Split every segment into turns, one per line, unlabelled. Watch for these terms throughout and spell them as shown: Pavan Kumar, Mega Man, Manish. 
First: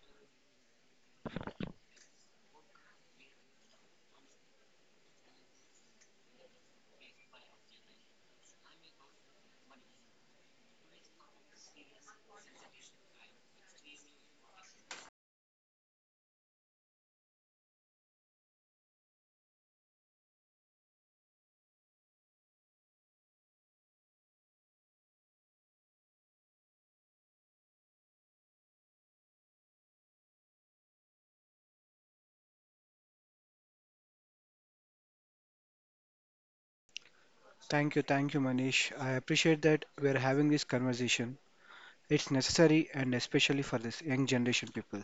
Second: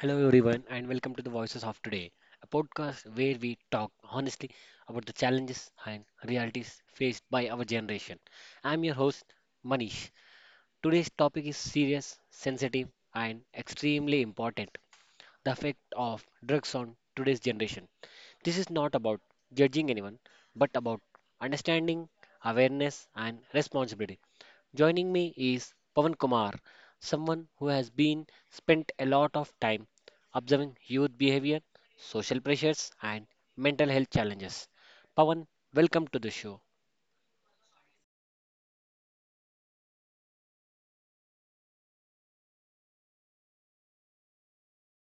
Hello, everyone, and welcome to the Voices of Today, a podcast where we talk honestly about the challenges and realities faced by our generation. I'm your host, Manish. Today's topic is serious, sensitive, and extremely important: the effect of drugs on today's generation. This is not about judging anyone, but about understanding, awareness, and responsibility. Joining me is Pavan Kumar, someone who has been spent a lot of time observing youth behavior, social pressures, and mental health challenges. Pavan, welcome to the show.
Thank you, Manish. I appreciate that we're having this conversation. It's necessary and especially for this young generation people.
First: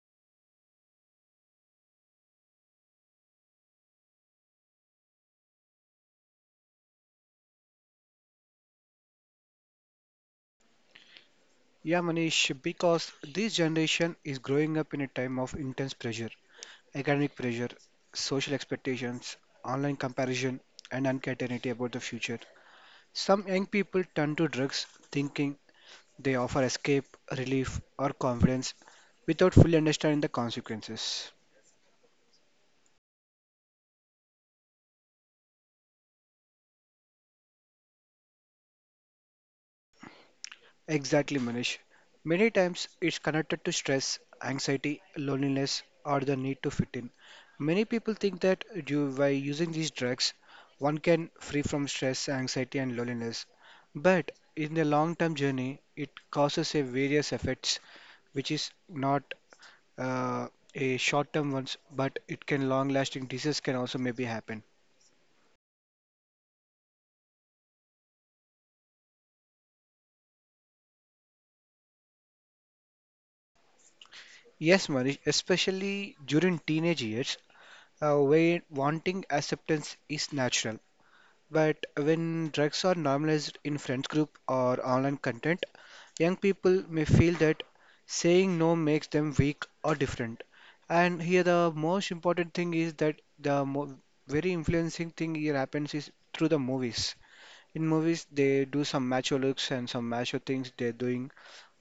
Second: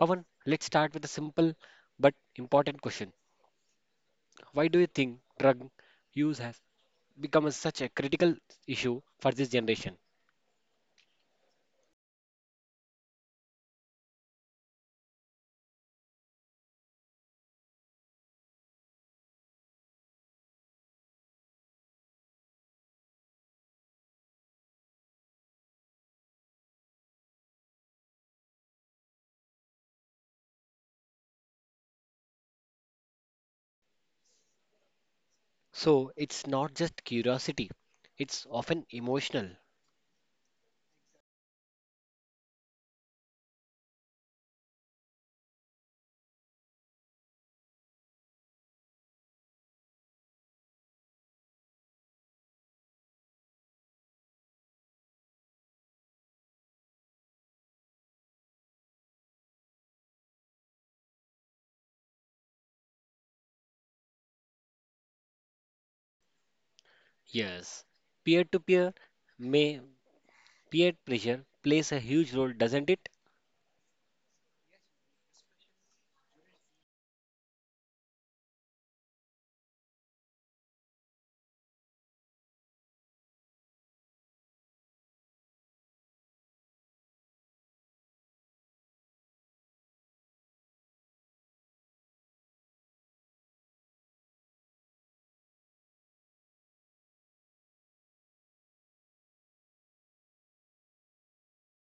Pavan, let's start with a simple but important question. Why do you think drug use has become such a critical issue for this generation?
Yeah, Manish, because this generation is growing up in a time of intense pressure, academic pressure, social expectations, online comparison, and uncertainty about the future. Some young people turn to drugs thinking they offer escape, relief, or confidence without fully understanding the consequences.
So it's not just curiosity, it's often emotional.
Exactly, Manish. Many times it's connected to stress, anxiety, loneliness, or the need to fit in. Many people think that due, by using these drugs, one can free from stress, anxiety, and loneliness. But in the long-term journey, it causes a various effects, which is not uh, a short-term ones, but it can long-lasting disease can also maybe happen.
Yes. Peer to peer may Peer pressure plays a huge role, doesn't it?
Yes, Manish, especially during teenage years, where wanting acceptance is natural. But when drugs are normalized in friends group or online content, young people may feel that saying no makes them weak or different. And here the most important thing is that the mo very influencing thing here happens is through the movies. In movies, they do some macho looks and some macho things they're doing.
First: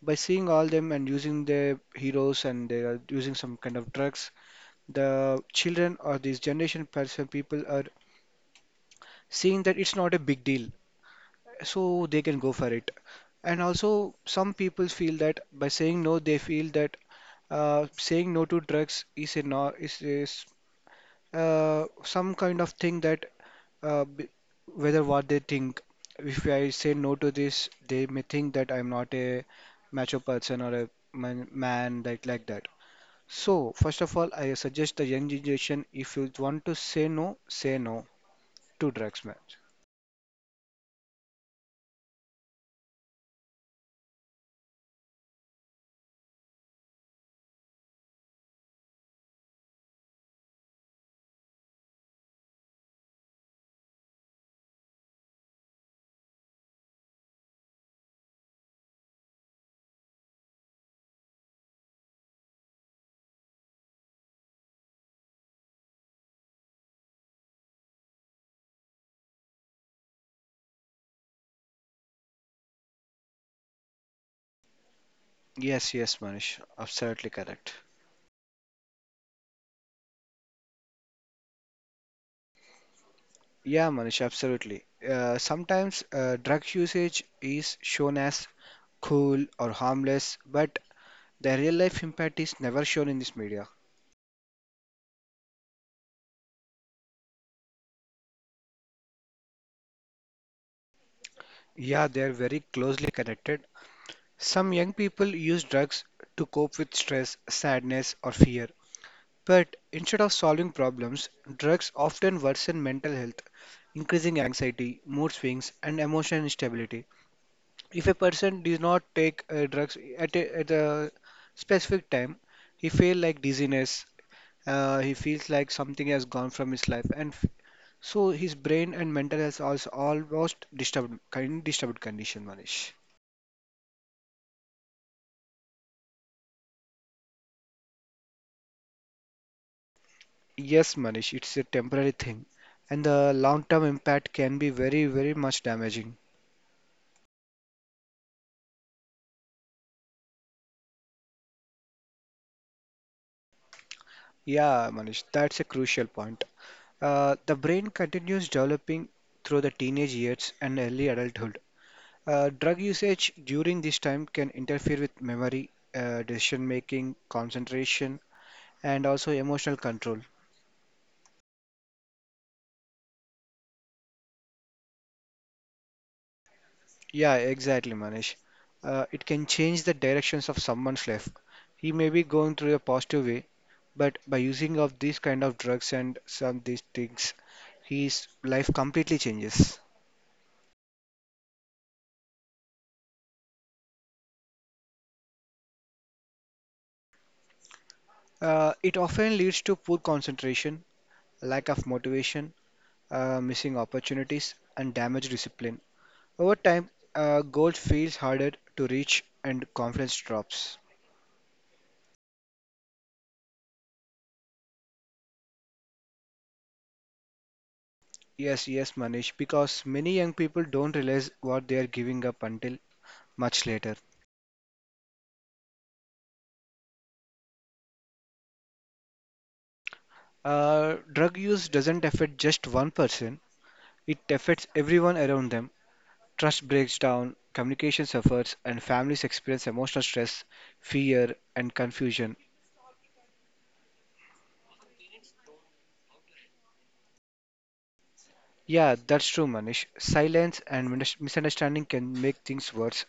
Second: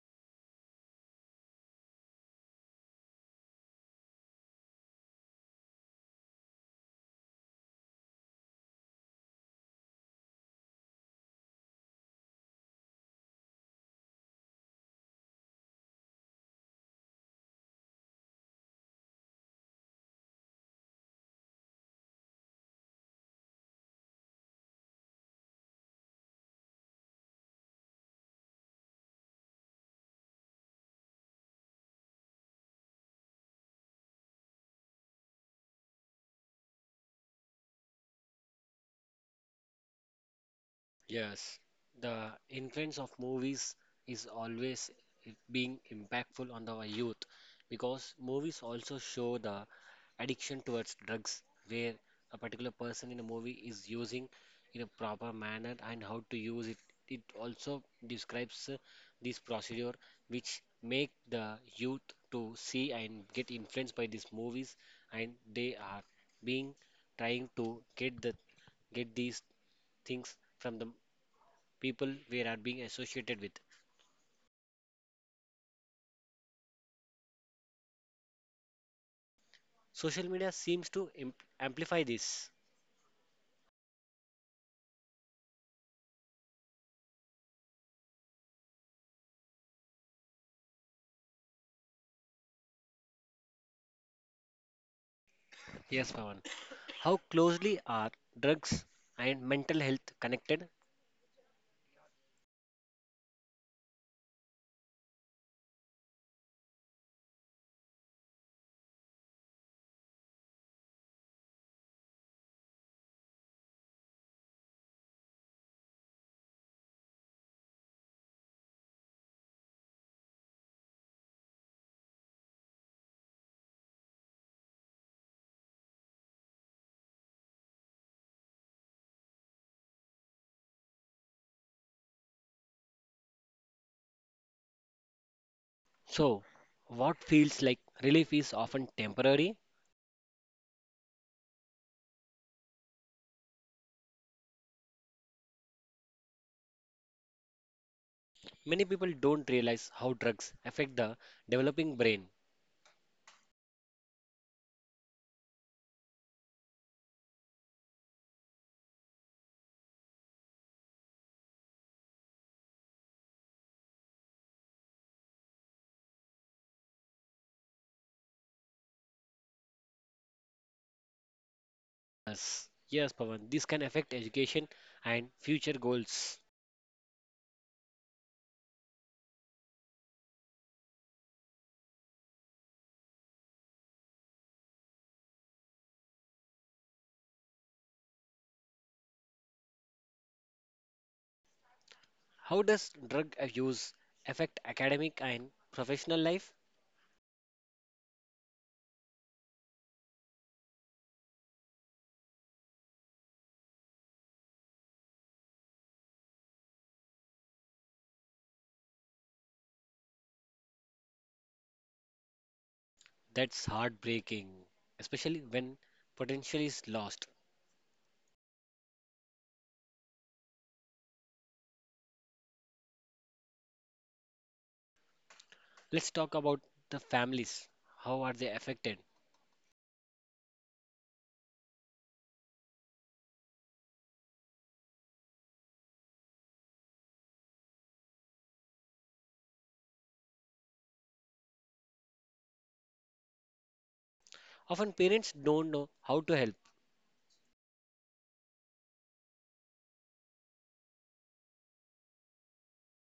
By seeing all them and using their heroes and they are using some kind of drugs, the children or this generation person people are seeing that it's not a big deal so they can go for it. And also, some people feel that by saying no, they feel that saying no to drugs is a no, is some kind of thing that uh, b- whether what they think. If I say no to this, they may think that I'm not a macho person or a man, like that. So, first of all, I suggest the young generation if you want to say no to drugs, man.
Yes, the influence of movies is always being impactful on the youth, because movies also show the addiction towards drugs, where a particular person in a movie is using in a proper manner and how to use it. It also describes this procedure which make the youth to see and get influenced by these movies, and they are being trying to get these things from the people we are being associated with.
Yes, yes, Manish, absolutely correct.
Social media seems to amplify this.
Yeah, Manish, absolutely. Sometimes drug usage is shown as cool or harmless, but the real life impact is never shown in this media.
Yes, Pawan. How closely are drugs and mental health connected?
Yeah, they are very closely connected. Some young people use drugs to cope with stress, sadness, or fear. But instead of solving problems, drugs often worsen mental health, increasing anxiety, mood swings, and emotional instability. If a person does not take drugs at a specific time, he feel like dizziness. He feels like something has gone from his life, and so his brain and mental health also almost disturbed, kind disturbed condition, Manish.
So, what feels like relief is often temporary.
Yes, Manish, it's a temporary thing, and the long-term impact can be very, very much damaging.
Many people don't realize how drugs affect the developing brain.
Yeah, Manish, that's a crucial point. The brain continues developing through the teenage years and early adulthood. Drug usage during this time can interfere with memory, decision making, concentration, and also emotional control.
Yes, yes, Pawan. This can affect education and future goals.
Yeah, exactly, Manish. It can change the directions of someone's life. He may be going through a positive way, but by using of these kind of drugs and some these things, his life completely changes.
How does drug abuse affect academic and professional life?
It often leads to poor concentration, lack of motivation, missing opportunities, and damaged discipline. Over time, gold feels harder to reach and confidence drops.
That's heartbreaking, especially when potential is lost.
Yes, yes, Manish, because many young people don't realize what they are giving up until much later.
Let's talk about the families. How are they affected?
Drug use doesn't affect just one person, it affects everyone around them. Trust breaks down, communication suffers, and families experience emotional stress, fear, and confusion.
Often parents don't know how to help.
Yeah, that's true, Manish. Silence and misunderstanding can make things worse.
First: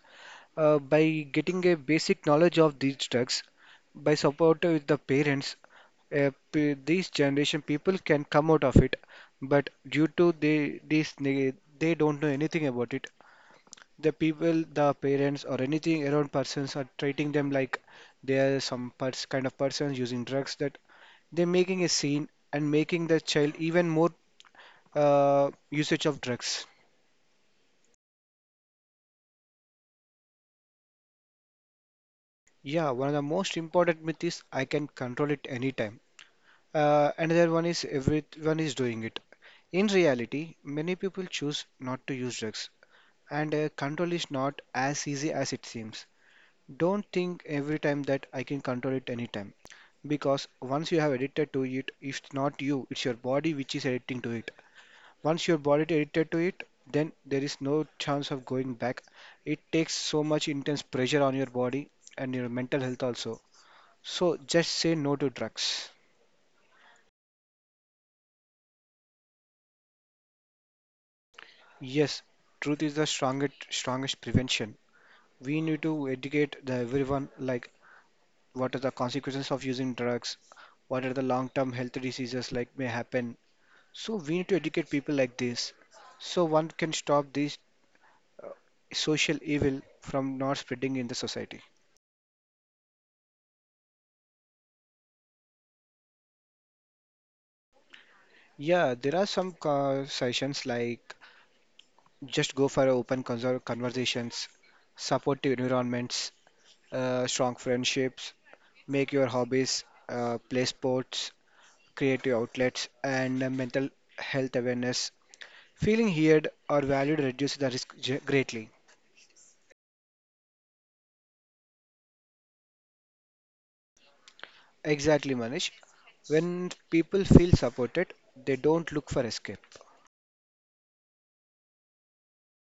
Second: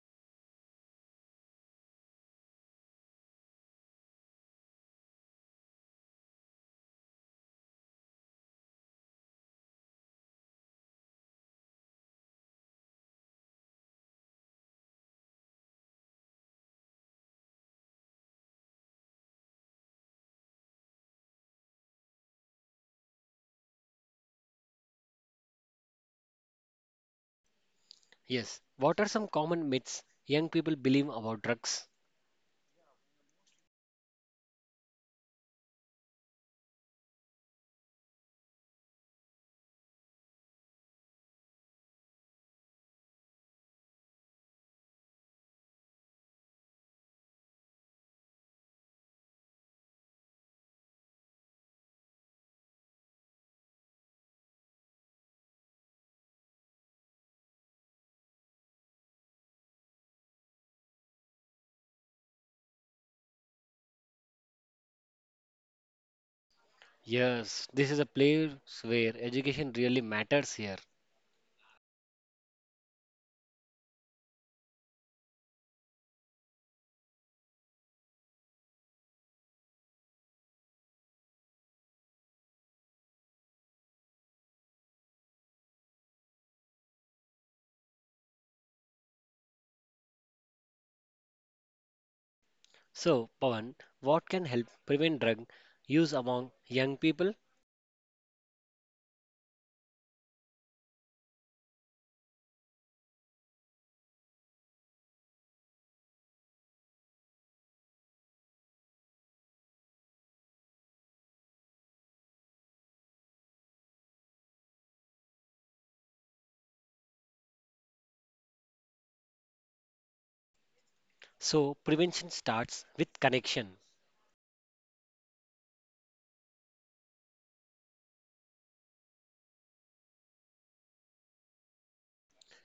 By getting a basic knowledge of these drugs, by support with the parents, these generation people can come out of it. But due to they, they don't know anything about it. The people, the parents, or anything around persons are treating them like they are some pers kind of persons using drugs that they're making a scene and making the child even more usage of drugs.
Yes, what are some common myths young people believe about drugs?
Yeah, one of the most important myth is I can control it anytime. Another one is everyone is doing it. In reality, many people choose not to use drugs, and control is not as easy as it seems. Don't think every time that I can control it anytime, because once you have addicted to it, it's not you, it's your body which is addicting to it. Once your body is addicted to it, then there is no chance of going back. It takes so much intense pressure on your body and your mental health also. So just say no to drugs.
Yes, this is a place where education really matters here.
Yes, truth is the strongest prevention. We need to educate the everyone like what are the consequences of using drugs, what are the long-term health diseases like may happen. So we need to educate people like this, so one can stop this social evil from not spreading in the society.
So, Pawan, what can help prevent drug use among young people?
Yeah, there are some sessions like just go for open conversations, supportive environments, strong friendships, make your hobbies, play sports, creative outlets, and mental health awareness. Feeling heard or valued reduces the risk greatly.
So, prevention starts with connection.
Exactly, Manish. When people feel supported, they don't look for escape.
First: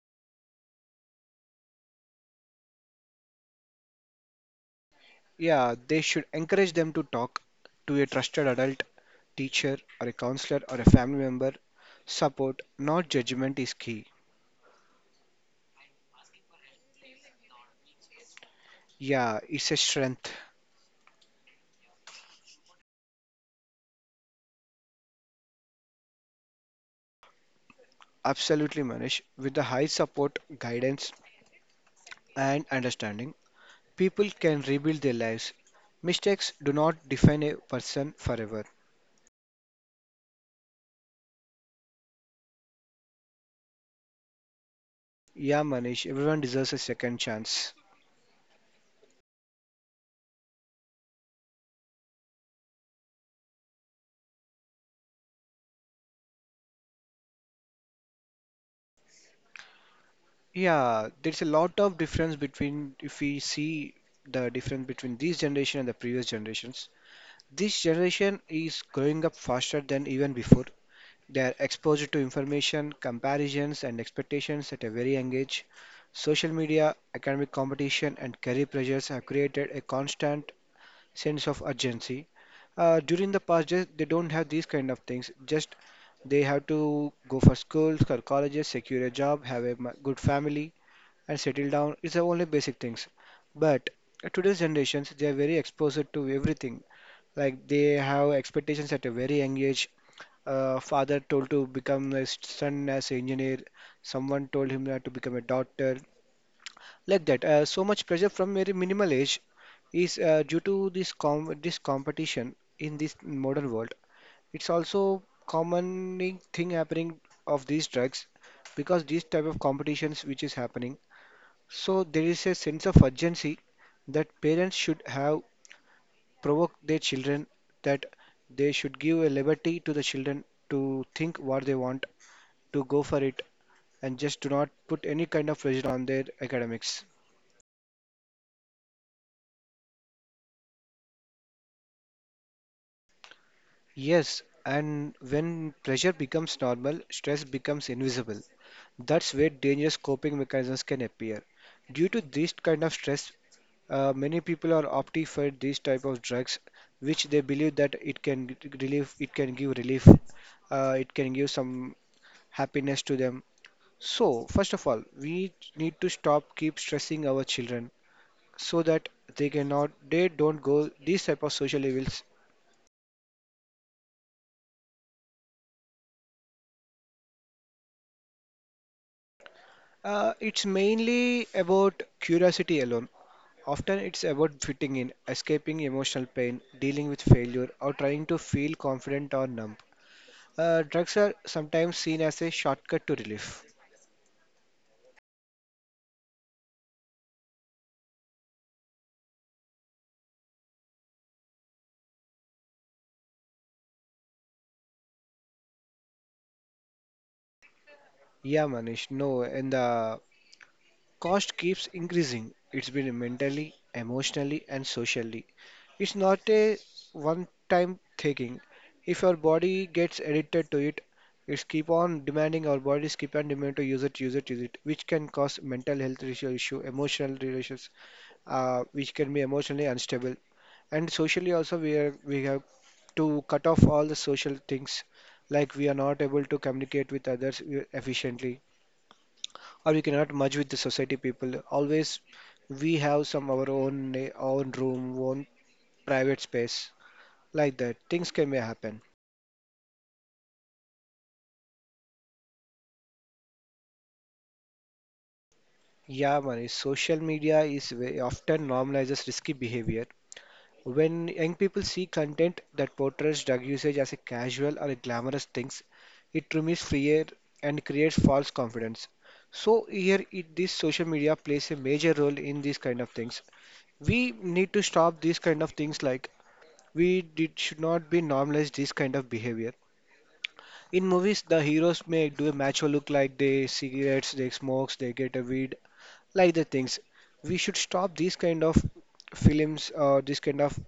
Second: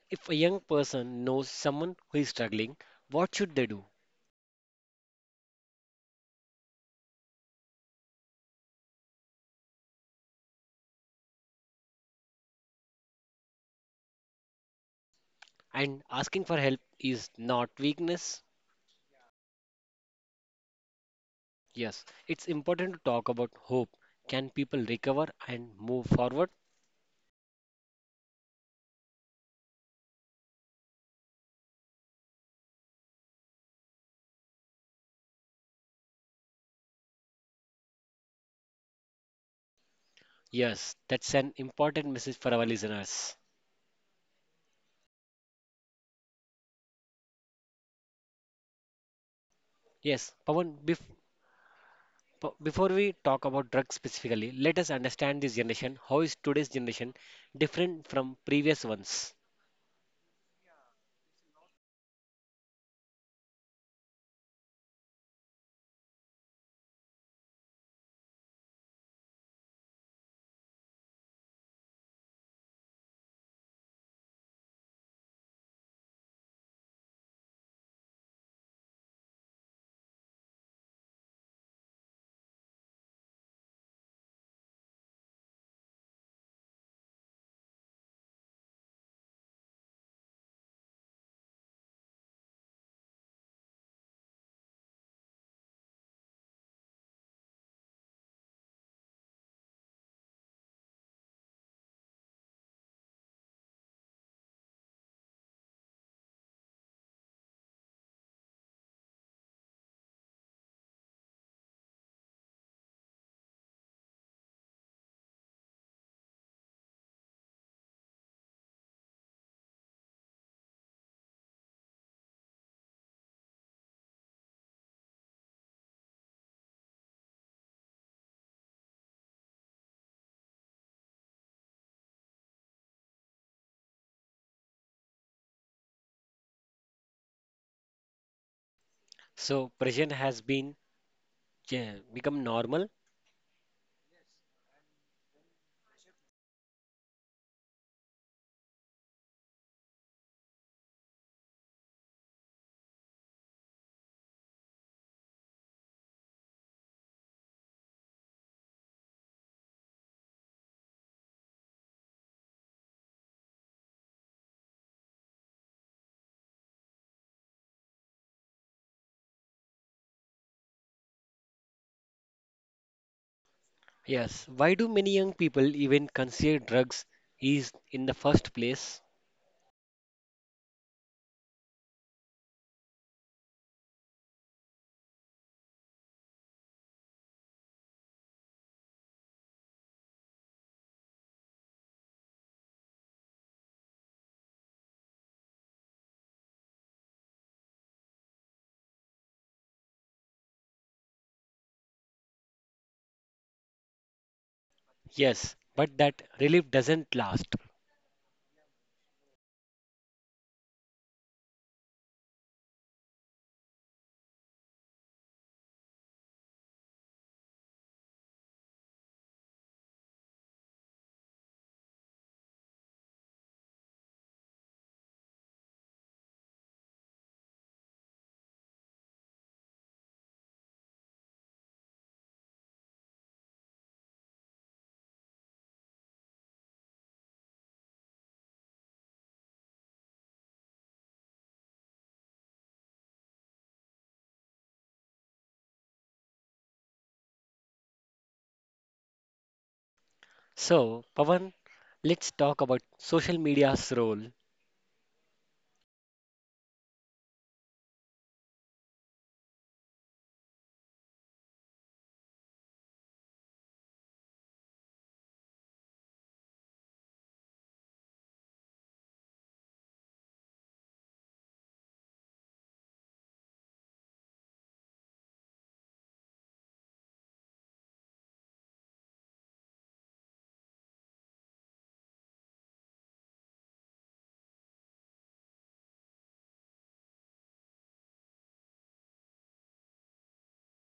If a young person knows someone who is struggling, what should they do?
Yeah, they should encourage them to talk to a trusted adult, teacher, or a counselor, or a family member. Support, not judgment, is key.
And asking for help is not weakness.
Yeah, it's a strength.
Yes, it's important to talk about hope. Can people recover and move forward?
Absolutely, Manish. With the high support, guidance, and understanding, people can rebuild their lives. Mistakes do not define a person forever.
Yes, that's an important message for our listeners.
Yeah, Manish, everyone deserves a second chance.
Yes, Pawan, before we talk about drugs specifically, let us understand this generation. How is today's generation different from previous ones?
Yeah, there's a lot of difference between if we see the difference between this generation and the previous generations. This generation is growing up faster than even before. They are exposed to information, comparisons, and expectations at a very young age. Social media, academic competition, and career pressures have created a constant sense of urgency. During the past days, they don't have these kind of things. Just they have to go for schools or colleges, secure a job, have a good family, and settle down. It's the only basic things. But today's generations, they are very exposed to everything. Like they have expectations at a very young age. Father told to become a son as an engineer. Someone told him that to become a doctor. Like that, so much pressure from very minimal age is due to this competition in this modern world. It's also common thing happening of these drugs because these type of competitions which is happening. So there is a sense of urgency that parents should have provoked their children that they should give a liberty to the children to think what they want, to go for it, and just do not put any kind of pressure on their academics.
So, prison has been, yeah, become normal.
Yes, and when pressure becomes normal, stress becomes invisible. That's where dangerous coping mechanisms can appear. Due to this kind of stress, many people are opting for these type of drugs, which they believe that it can give relief, it can give some happiness to them. So, first of all, we need to stop keep stressing our children so that they don't go these type of social evils.
Yes, why do many young people even consider drugs is in the first place?
It's mainly about curiosity alone. Often it's about fitting in, escaping emotional pain, dealing with failure, or trying to feel confident or numb. Drugs are sometimes seen as a shortcut to relief.
Yes, but that relief doesn't last.
Yeah, Manish, no, in the cost keeps increasing. It's been mentally, emotionally, and socially. It's not a one time thinking. If your body gets addicted to it, it's keep on demanding our bodies keep on demanding to use it, use it, use it, which can cause mental health issue, emotional relations, which can be emotionally unstable. And socially also we have to cut off all the social things like we are not able to communicate with others efficiently or you cannot merge with the society people. Always we have some our own room, own private space like that. Things can may happen.
So, Pawan, let's talk about social media's role.
Yeah, man. Social media is often normalizes risky behavior. When young people see content that portrays drug usage as a casual or a glamorous things, it removes fear and creates false confidence. So here, this social media plays a major role in these kind of things. We need to stop these kind of things like we did should not be normalize this kind of behavior. In movies, the heroes may do a macho look like they cigarettes, they smokes, they get a weed, like the things. We should stop these kind of films or this kind of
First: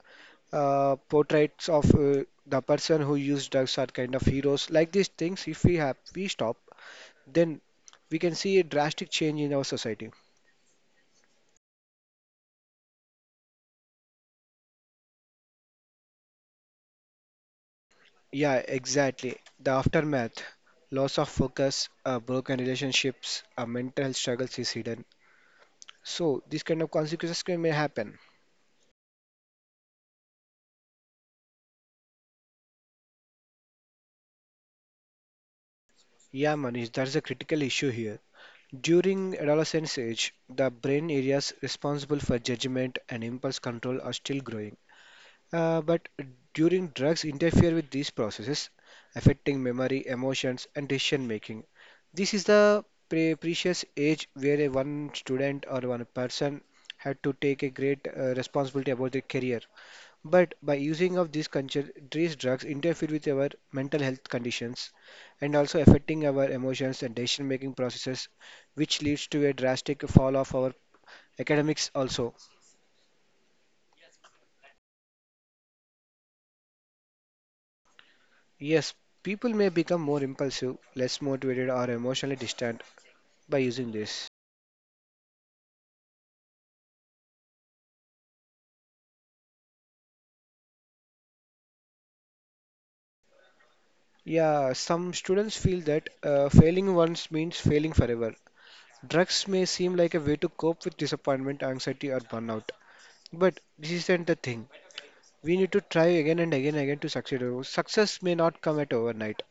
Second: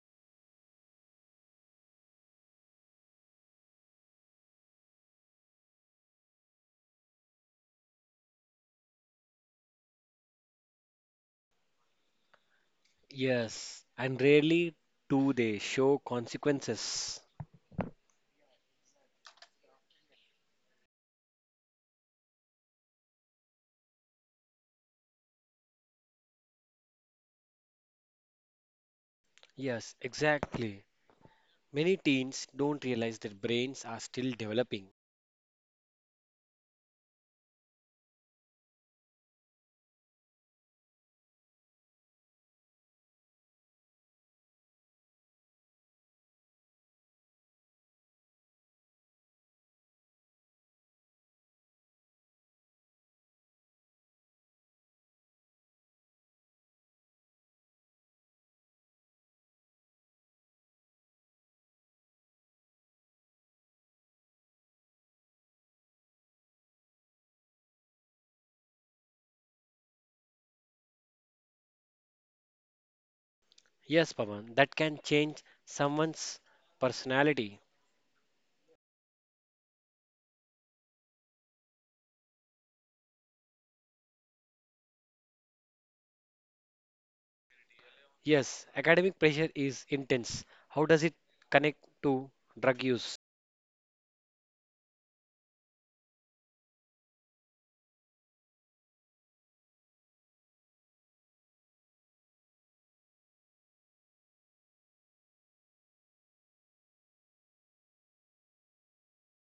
portraits of the person who use drugs are kind of heroes. Like these things, if we stop, then we can see a drastic change in our society.
Yes. And rarely do they show consequences.
Yeah, exactly. The aftermath, loss of focus, broken relationships, mental struggles is hidden. So these kind of consequences may happen.
Yes, exactly. Many teens don't realize their brains are still developing.
Yeah, Manish, that's a critical issue here. During adolescence age, the brain areas responsible for judgment and impulse control are still growing. But during drugs interfere with these processes, affecting memory, emotions, and decision making. This is the precious age where a one student or one person had to take a great responsibility about their career. But by using of these concentrated drugs interfere with our mental health conditions and also affecting our emotions and decision making processes, which leads to a drastic fall of our academics also.
Yes, Pawan, that can change someone's personality.
Yes, people may become more impulsive, less motivated or emotionally distant by using this.
Yes, academic pressure is intense. How does it connect to drug use?
Yeah, some students feel that failing once means failing forever. Drugs may seem like a way to cope with disappointment, anxiety, or burnout, but this isn't the thing. We need to try again and again and again to succeed. Success may not come at overnight.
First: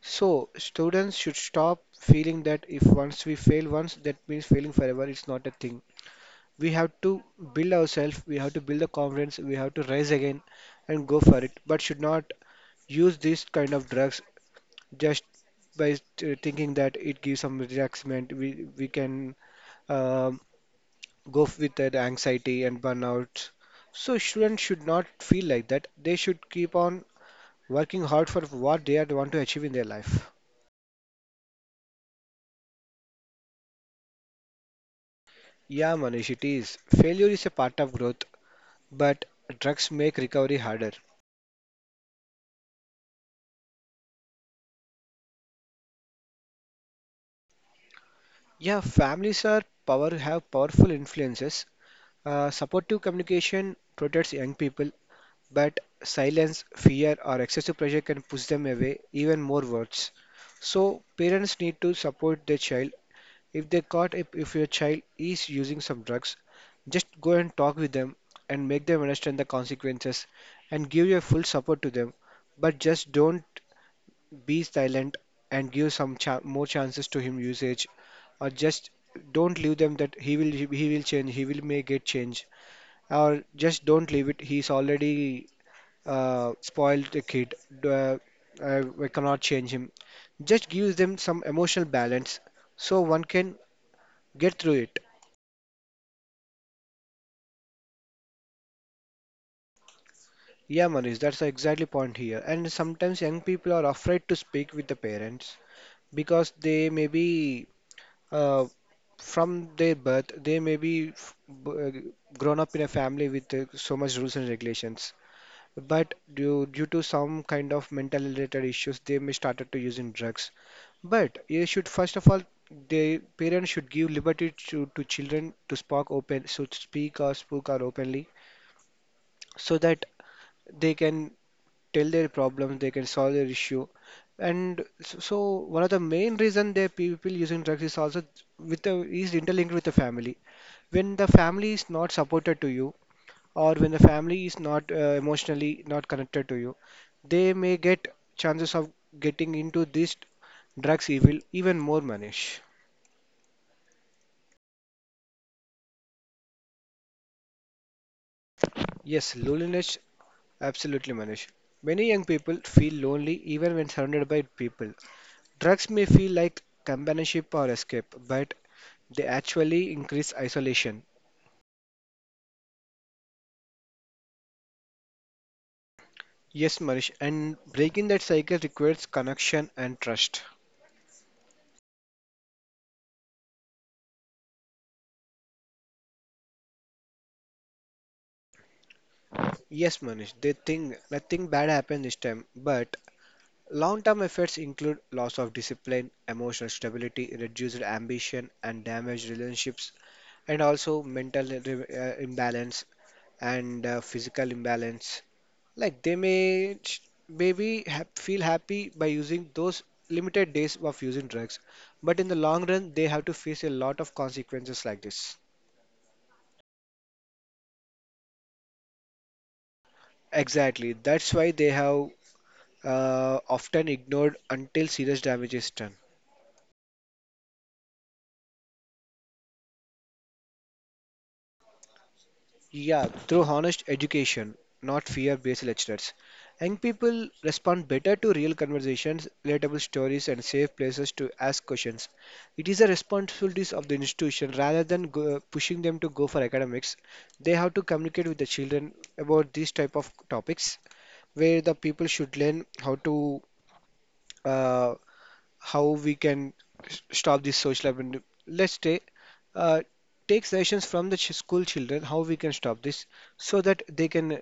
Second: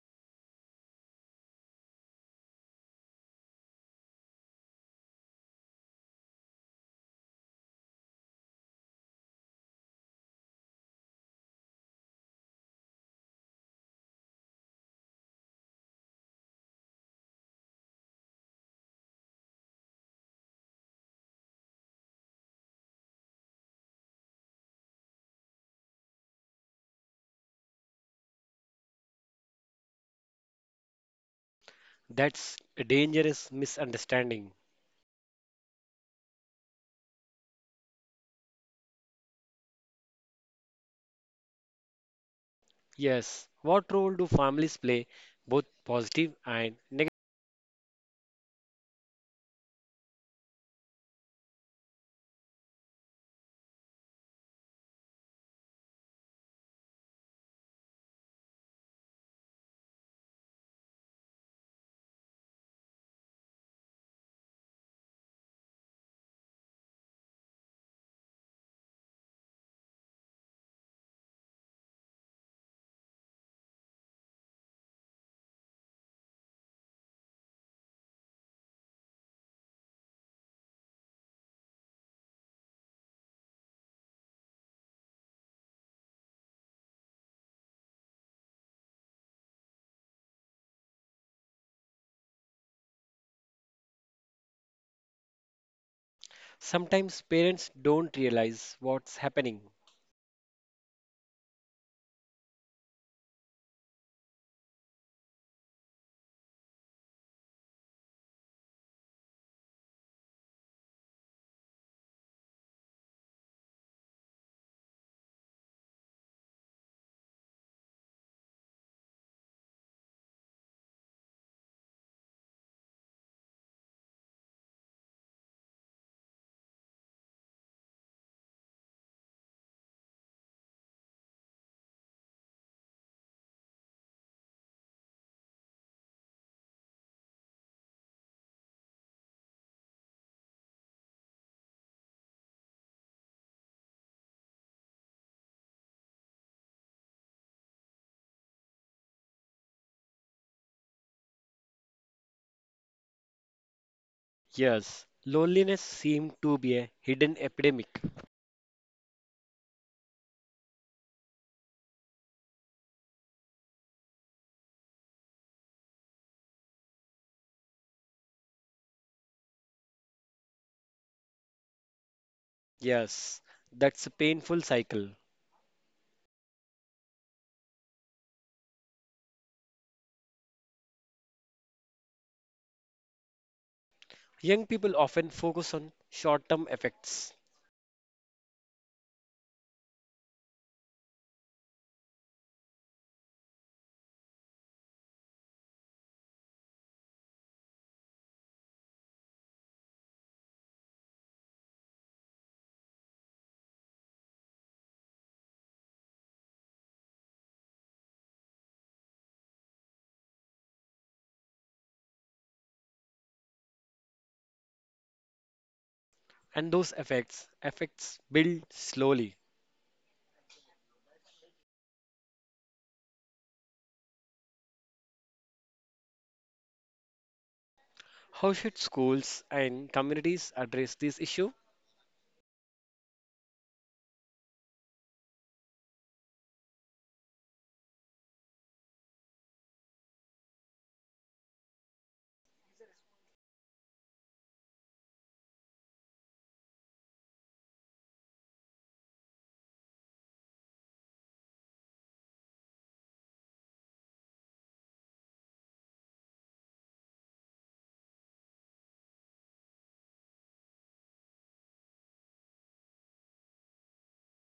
So students should stop feeling that if once we fail once, that means failing forever. It's not a thing. We have to build ourselves, we have to build the confidence, we have to rise again and go for it, but should not use these kind of drugs just by thinking that it gives some relaxment. We can um, go with that anxiety and burnout. So students should not feel like that. They should keep on working hard for what they want to achieve in their life.
That's a dangerous misunderstanding.
Yeah, Manish, it is. Failure is a part of growth, but drugs make recovery harder.
Yes. What role do families play, both positive and negative?
Yeah, families are power have powerful influences. Supportive communication protects young people, but silence, fear, or excessive pressure can push them away even more Words. So parents need to support their child. If they caught if your child is using some drugs, just go and talk with them and make them understand the consequences and give your full support to them. But just don't be silent and give some more chances to him usage, or just don't leave them that he will change, he will make it change, or just don't leave it, he's already spoiled the kid. uh, we cannot change him. Just give them some emotional balance, so one can get through it.
Sometimes parents don't realize what's happening.
Yeah, Manish, that's exactly point here. And sometimes young people are afraid to speak with the parents because they may be, uh, from their birth, they may be b- uh, grown up in a family with so much rules and regulations. But due to some kind of mental related issues, they may started to using drugs. But you should first of all, the parents should give liberty to children to spark open, so to speak or spoke or openly, so that they can tell their problems, they can solve their issue. So one of the main reason they people using drugs is also with the is interlinked with the family. When the family is not supported to you, or when the family is not emotionally not connected to you, they may get chances of getting into this drugs evil even more, Manish.
Yes. Loneliness seems to be a hidden epidemic.
Yes, loneliness, absolutely, Manish. Many young people feel lonely even when surrounded by people. Drugs may feel like companionship or escape, but they actually increase isolation.
Yes. That's a painful cycle.
Yes, Manish, and breaking that cycle requires connection and trust.
Young people often focus on short term effects,
Yes, Manish, they think nothing bad happened this time, but long term effects include loss of discipline, emotional stability, reduced ambition, and damaged relationships, and also mental imbalance and physical imbalance. Like they may ch- maybe ha feel happy by using those limited days of using drugs, but in the long run, they have to face a lot of consequences like this.
and those effects build slowly.
Exactly. That's why they have often ignored until serious damage is done.
How should schools and communities address this issue?
Yeah, through honest education, not fear-based lectures. Young people respond better to real conversations, relatable stories, and safe places to ask questions. It is the responsibilities of the institution rather than go, pushing them to go for academics. They have to communicate with the children about these type of topics, where the people should learn how to, uh, how we can stop this social abandon. Let's take uh, take suggestions from the school children how we can stop this, so that they can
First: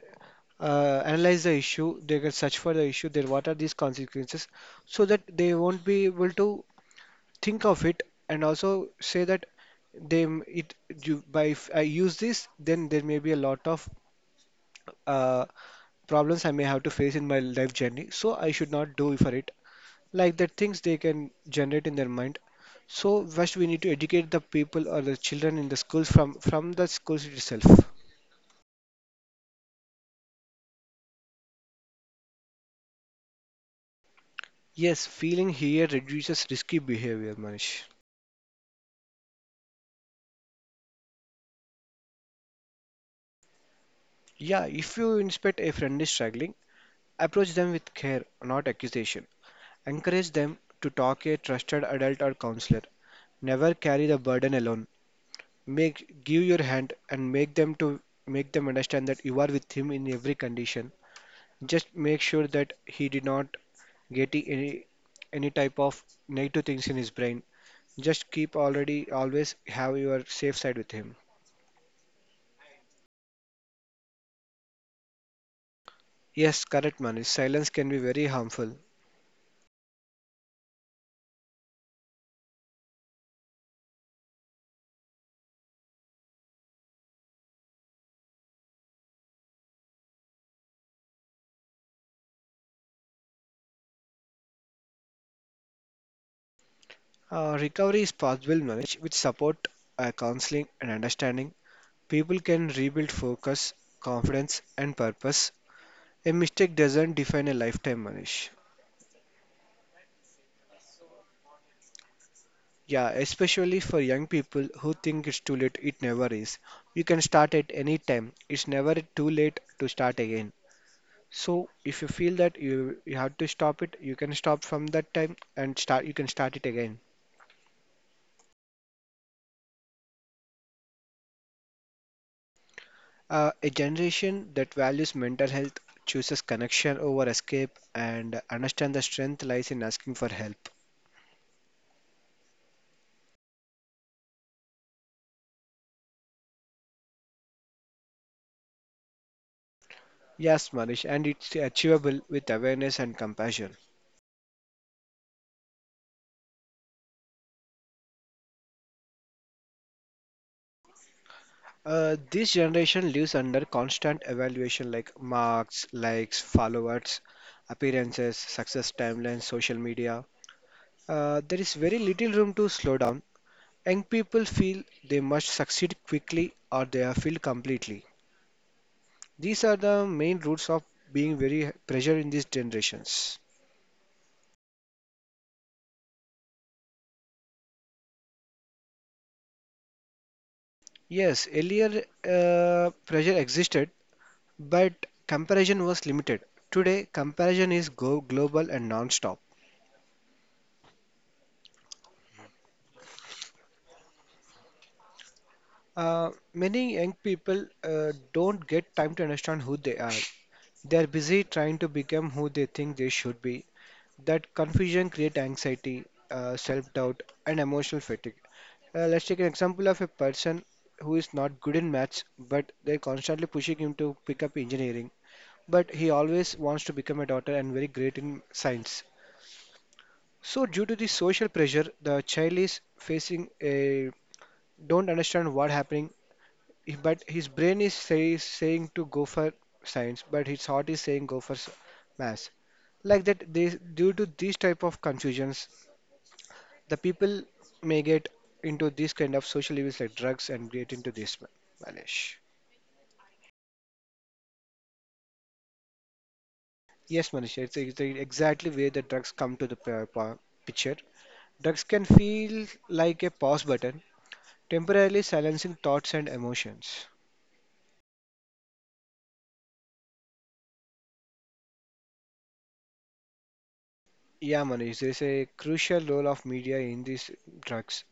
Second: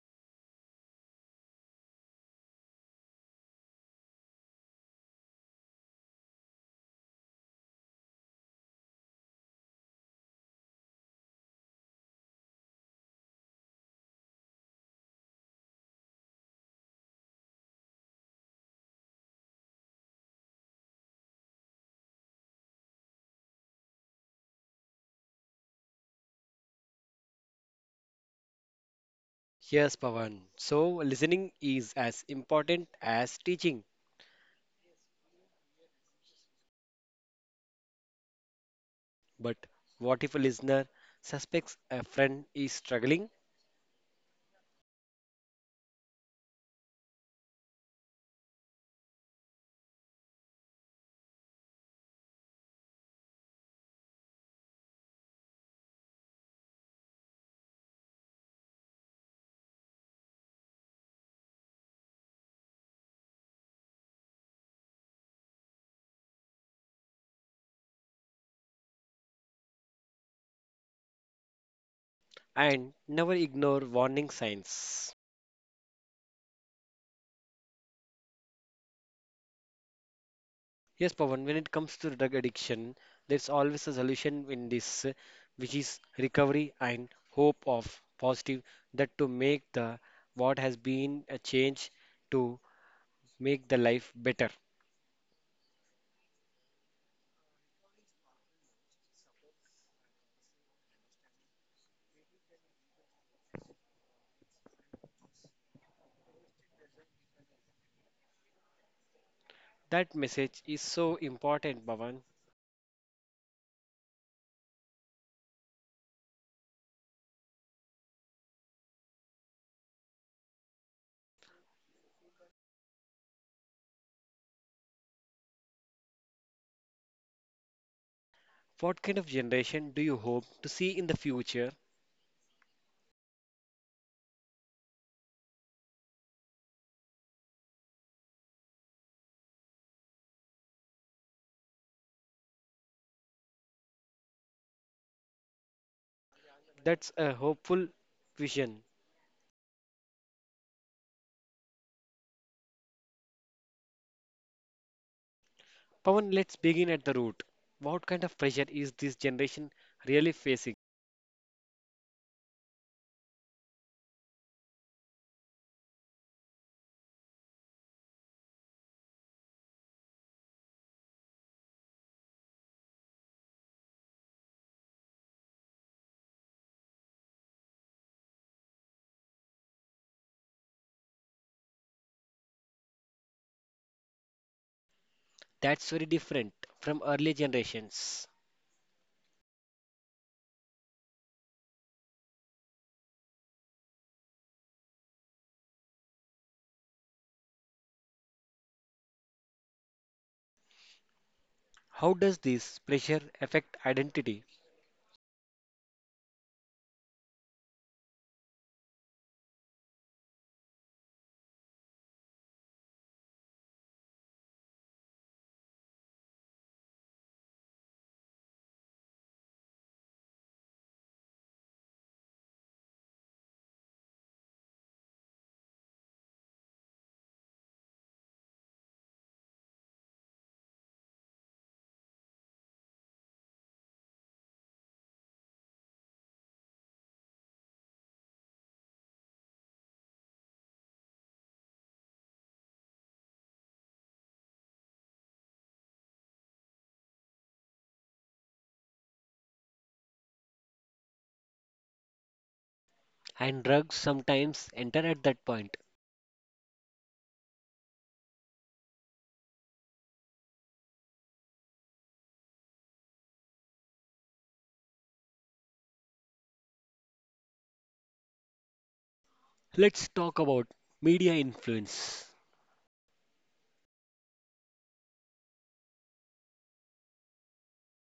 analyze the issue, they can search for the issue, then what are these consequences, so that they won't be able to think of it and also say that they m- it you, by if I use this, then there may be a lot of uh, problems I may have to face in my life journey, so I should not do for it, like the things they can generate in their mind. So first we need to educate the people or the children in the schools from the schools itself.
Yes, Pawan. So, listening is as important as teaching.
Yes, feeling here reduces risky behavior, Manish.
But what if a listener suspects a friend is struggling?
Yeah, if you inspect a friend is struggling, approach them with care, not accusation. Encourage them to talk a trusted adult or counselor. Never carry the burden alone. Make give your hand and make them to make them understand that you are with him in every condition. Just make sure that he did not getting any type of negative things in his brain. Just keep already always have your safe side with him.
And never ignore warning signs?
Yes, correct Manish. Silence can be very harmful.
Yes, Pawan, when it comes to drug addiction, there's always a solution in this, which is recovery and hope of positive, that to make the what has been a change to make the life better.
Recovery is possible, Manish, with support, counseling, and understanding. People can rebuild focus, confidence, and purpose. A mistake doesn't define a lifetime, Manish.
That message is so important, Pawan.
Yeah, especially for young people who think it's too late, it never is. You can start at any time. It's never too late to start again. So if you feel that you have to stop it, you can stop from that time and start you can start it again.
What kind of generation do you hope to see in the future?
A generation that values mental health chooses connection over escape and understand the strength lies in asking for help.
That's a hopeful vision.
Yes, Manish, and it's achievable with awareness and compassion.
Pawan, let's begin at the root. What kind of pressure is this generation really facing?
This generation lives under constant evaluation like marks, likes, followers, appearances, success timelines, social media. There is very little room to slow down. Young people feel they must succeed quickly or they are failed completely. These are the main roots of being very pressure in these generations.
That's very different from earlier generations.
Yes, earlier pressure existed, but comparison was limited. Today, comparison is go global and non-stop.
How does this pressure affect identity?
Many young people don't get time to understand who they are. They are busy trying to become who they think they should be. That confusion creates anxiety, self-doubt, and emotional fatigue. Let's take an example of a person who is not good in maths, but they're constantly pushing him to pick up engineering. But he always wants to become a doctor and very great in science. So due to the social pressure, the child is facing a don't understand what happening, but his brain is saying to go for science, but his heart is saying go for maths. Like that, this, due to these type of confusions, the people may get into these kind of social evils like drugs and get into this, Manish.
And drugs sometimes enter at that point.
Yes, Manish, it's the exactly where the drugs come to the picture. Drugs can feel like a pause button, temporarily silencing thoughts and emotions.
Let's talk about media influence.
Yeah, Manish, there is a crucial role of media in these drugs.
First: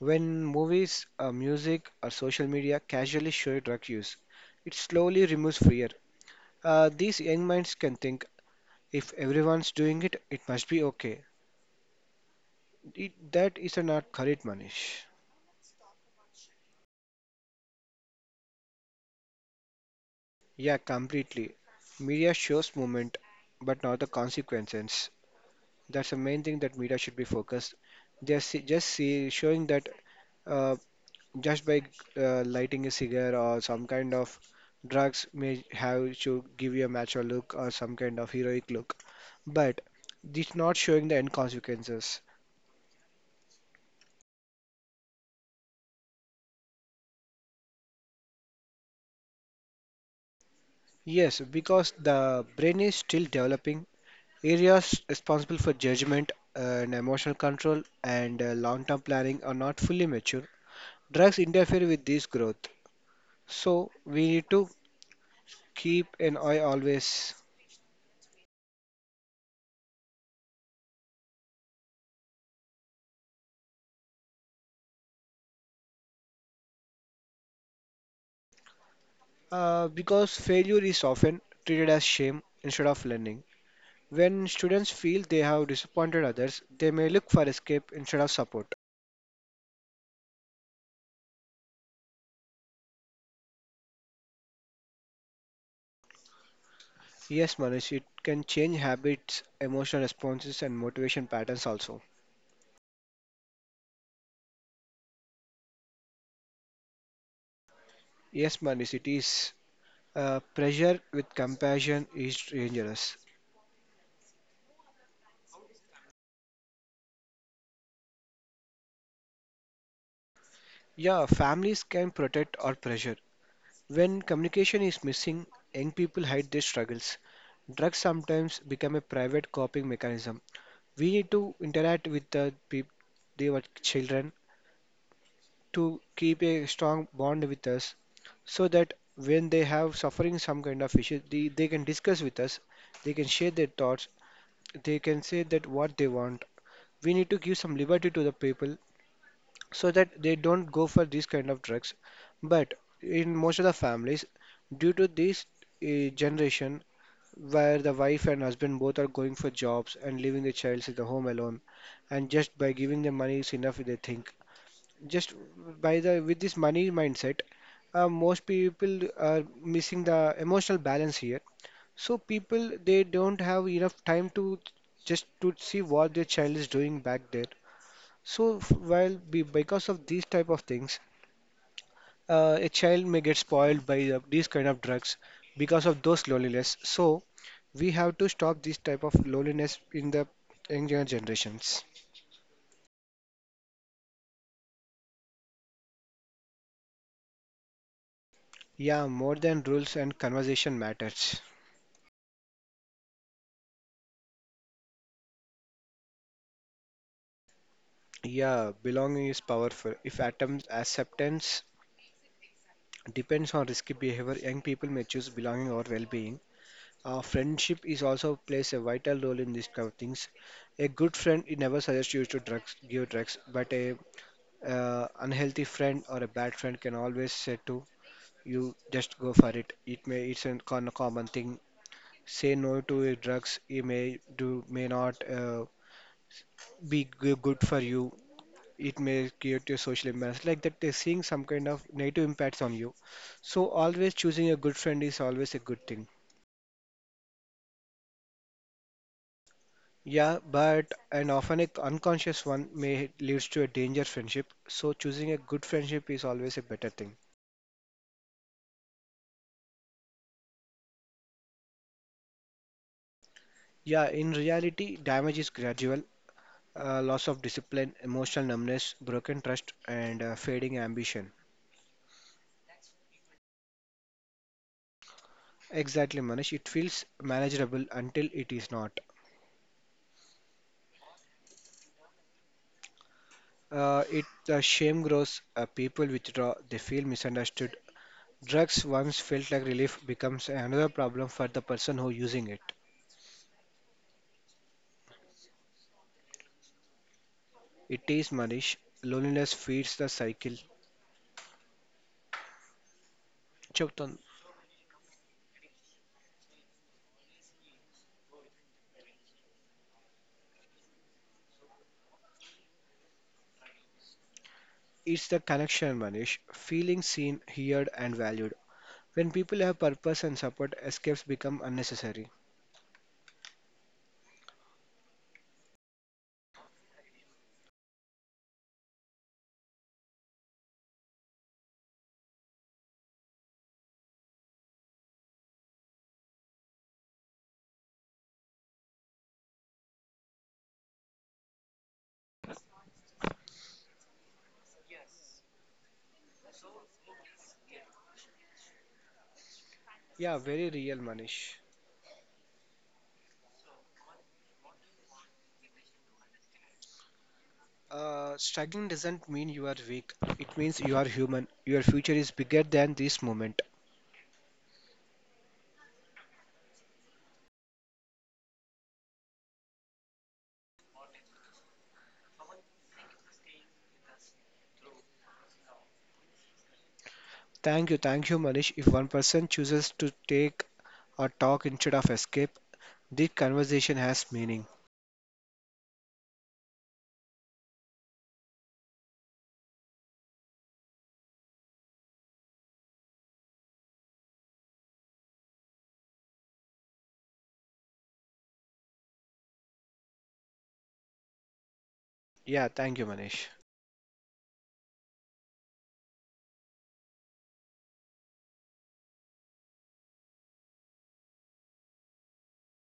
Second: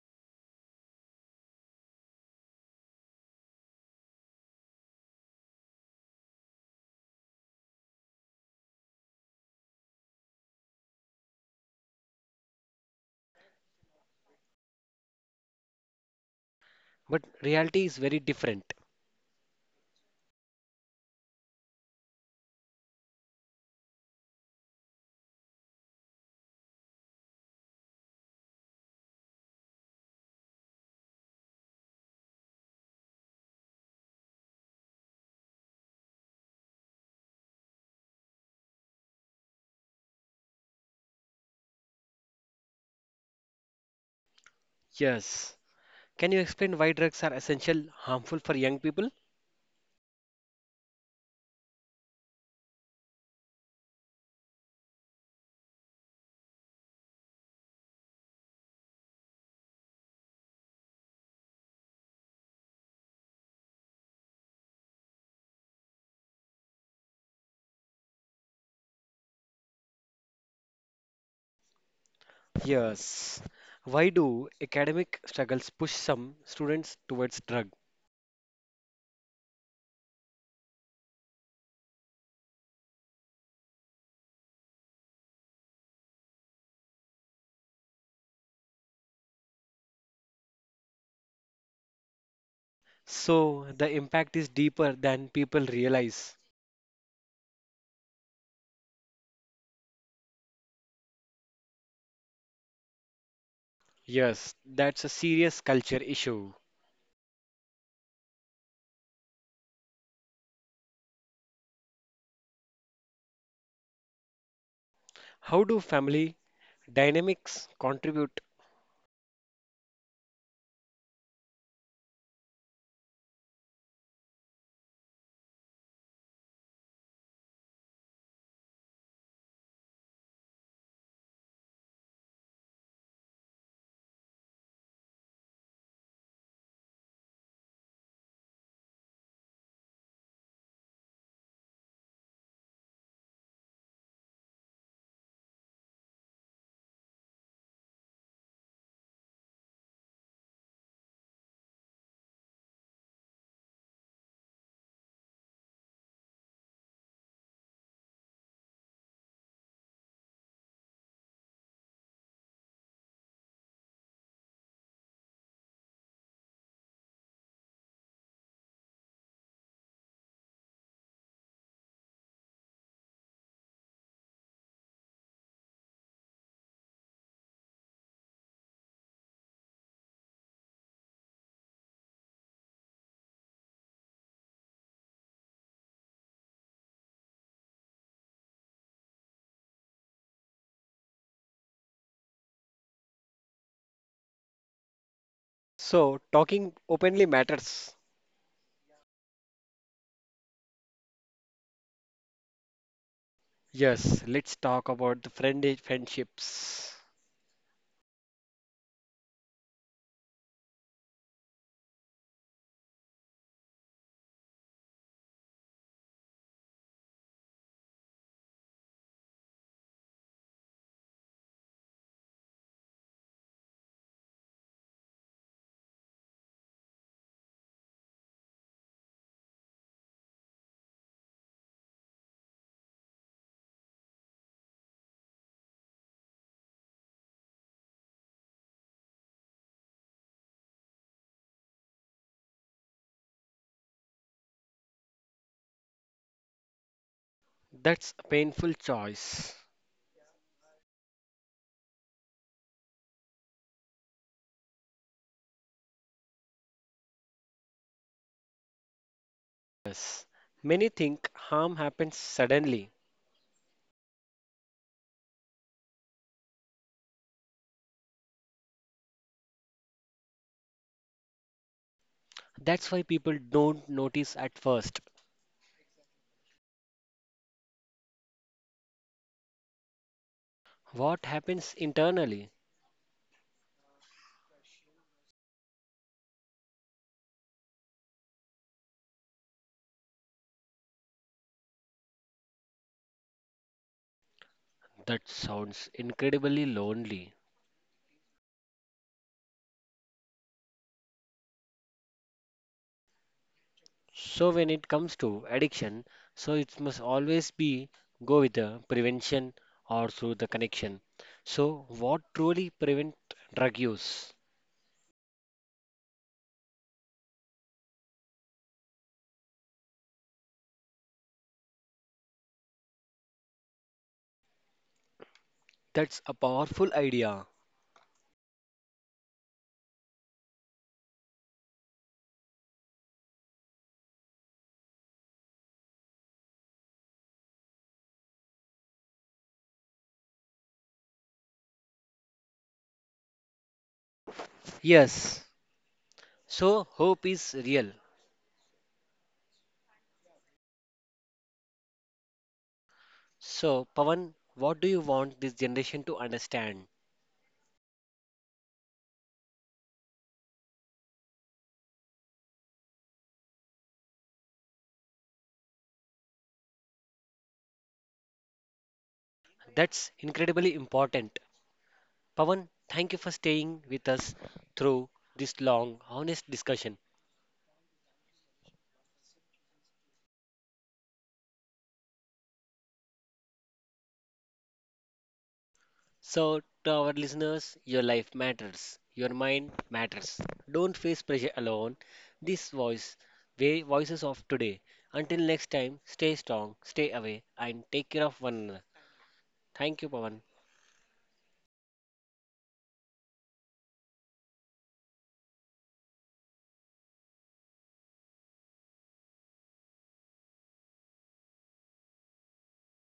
When movies, music, or social media casually show drug use, it slowly removes fear. These young minds can think, if everyone's doing it, it must be okay. It, that is not correct, Manish.
But reality is very different.
Yeah, completely. Media shows movement, but not the consequences. That's the main thing that media should be focused. They're showing that, uh, just by lighting a cigar or some kind of drugs may have to give you a macho look or some kind of heroic look. But this not showing the end consequences.
Yes. Can you explain why drugs are essential, harmful for young people?
Yes, because the brain is still developing. Areas responsible for judgment and emotional control and long term planning are not fully mature. Drugs interfere with this growth. So, we need to keep an eye always.
Yes. Why do academic struggles push some students towards drug?
Because failure is often treated as shame instead of learning. When students feel they have disappointed others, they may look for escape instead of support.
So the impact is deeper than people realize.
Yes, Manish, it can change habits, emotional responses, and motivation patterns also.
Yes, that's a serious culture issue.
Yes, Manish, it is. Pressure with compassion is dangerous.
How do family dynamics contribute?
Yeah, families can protect or pressure. When communication is missing, young people hide their struggles. Drugs sometimes become a private coping mechanism. We need to interact with the people, their children, to keep a strong bond with us, so that when they have suffering some kind of issue, they can discuss with us, they can share their thoughts, they can say that what they want. We need to give some liberty to the people so that they don't go for these kind of drugs. But in most of the families, due to this generation where the wife and husband both are going for jobs and leaving the child at the home alone, and just by giving them money is enough, they think. Just by the with this money mindset, most people are missing the emotional balance here. So people they don't have enough time to just to see what their child is doing back there, so because of these type of things, a child may get spoiled by the, these kind of drugs because of those loneliness. So we have to stop this type of loneliness in the younger generations.
So talking openly matters.
Yeah, more than rules and conversation matters.
Yes, let's talk about the friendships.
Yeah, belonging is powerful. If atoms acceptance depends on risky behavior, young people may choose belonging or well-being. Friendship is also plays a vital role in these kind of things. A good friend it never suggests you to drugs, give drugs, but a unhealthy friend or a bad friend can always say to you, just go for it. It may it's a common thing. Say no to your drugs. It may do may not be good for you. It may create your social imbalance like that. They're seeing some kind of negative impacts on you. So always choosing a good friend is always a good thing.
That's a painful choice.
Yeah, but an often a unconscious one may leads to a danger friendship. So choosing a good friendship is always a better thing.
Yes, many think harm happens suddenly.
Yeah, in reality, damage is gradual. Loss of discipline, emotional numbness, broken trust, and fading ambition.
That's why people don't notice at first.
Exactly, Manish. It feels manageable until it is not.
What happens internally?
It the shame grows. People withdraw. They feel misunderstood. Drugs once felt like relief becomes another problem for the person who using it.
That sounds incredibly lonely.
It is Manish. Loneliness feeds the cycle. Chautan,
So when it comes to addiction, so it must always be go with the prevention or through the connection. So what truly prevent drug use?
it's the connection, Manish. Feeling seen, heard, and valued. When people have purpose and support, escapes become unnecessary.
That's a powerful idea. Yes. So hope is real.
Yeah, very real, Manish.
So Pawan, what do you want this generation to understand?
Struggling doesn't mean you are weak. It means you are human. Your future is bigger than this moment.
That's incredibly important. Pawan, thank you for staying with us through this long, honest discussion.
Thank you, Manish. If one person chooses to take a talk instead of escape, this conversation has meaning.
So, to our listeners, your life matters, your mind matters. Don't face pressure alone. This voice, the voices of today. Until next time, stay strong, stay away, and take care of one another. Thank you, Pawan.
Yeah, thank you, Manish.